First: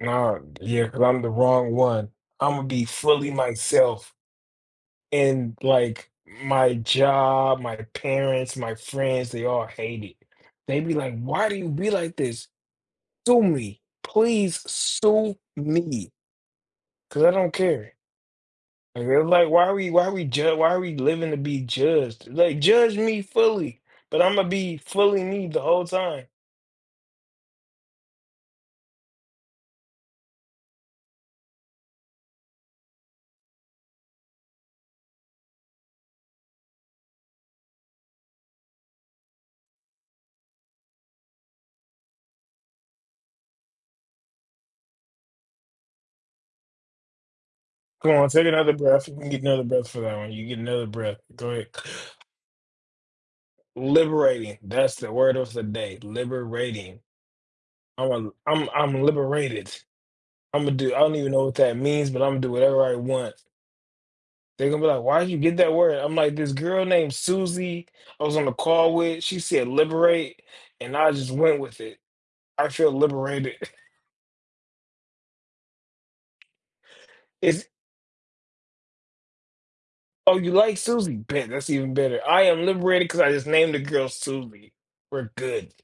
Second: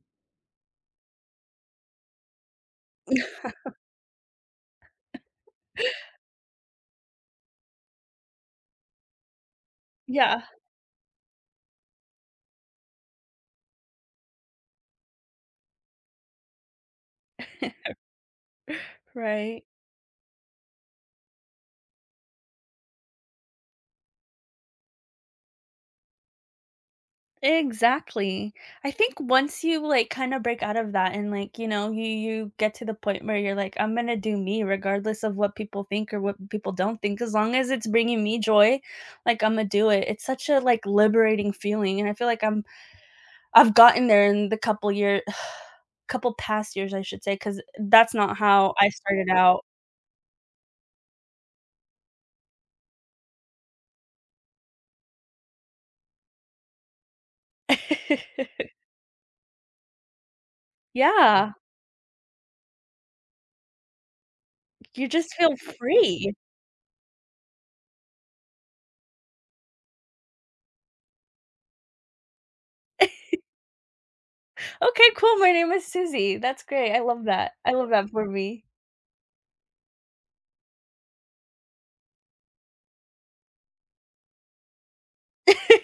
Naw, yeah, 'cause I'm the wrong one. Imma be fully myself. And like, my job, my parents, my friends, they all hate it. Yeah. They'd be like, "Why do you be like this?" "Sue me, please sue me 'Cause I don't care." And they're like, Right. "Why are we why are we ju why are we living to be judged?" Like, judge me fully, but I'm gonna be fully me the whole time. Exactly, I think once you like kinda break out of that and like, you know, you you get to the point where you're like, I'm gonna do me regardless of what people think or what people don't think, as long as it's bringing me joy, like Imma do it. It's such a like liberating feeling and I feel like I'm I've gotten there in the couple year couple past years, I should say, 'cause Go that's on, not take another how I breath, you started can get another out. breath for that one, you get another breath, go ahead. Liberating, that's the word of the day, liberating. Oh I'll I'm, I'm, I'm liberated. Imma do, I don't even know Yeah. what that means, but Imma do whatever I want. They gone be like, You "Why did just you get feel that word?" I'm free. like, "This girl named Suzie, I was on the call with, she said liberate, and I just went with it. I feel liberated." Okay, cool, my name is Susie, that's great, I love that. Is I love that for me. Oh, you like Suzie, bet that's even better. I am liberated 'cause I just named the girl Suzie. We're good.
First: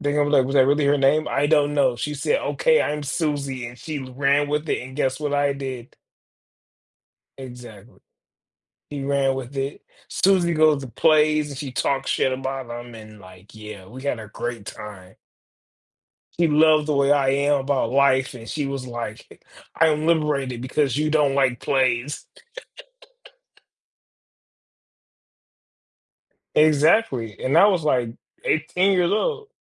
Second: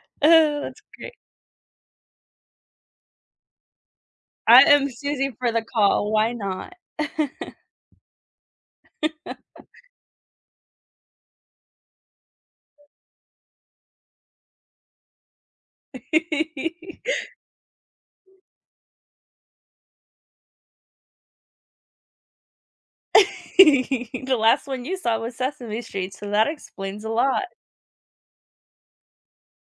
They gonna be like, "Was Oh, that that's really her great. name?" "I don't know. She said, 'Okay, I'm Suzie', and she ran I with it, am and guess what Susie for I the did?" call, why not? Exactly. He ran with it. Susie goes to plays and she talks shit about them and like, yeah, we had a great time. She loved the way I am about life and she was like, "I'm liberated because you don't like plays." The last one you saw was Sesame Street, so that explains a Exactly, lot. and I was like 18 years old.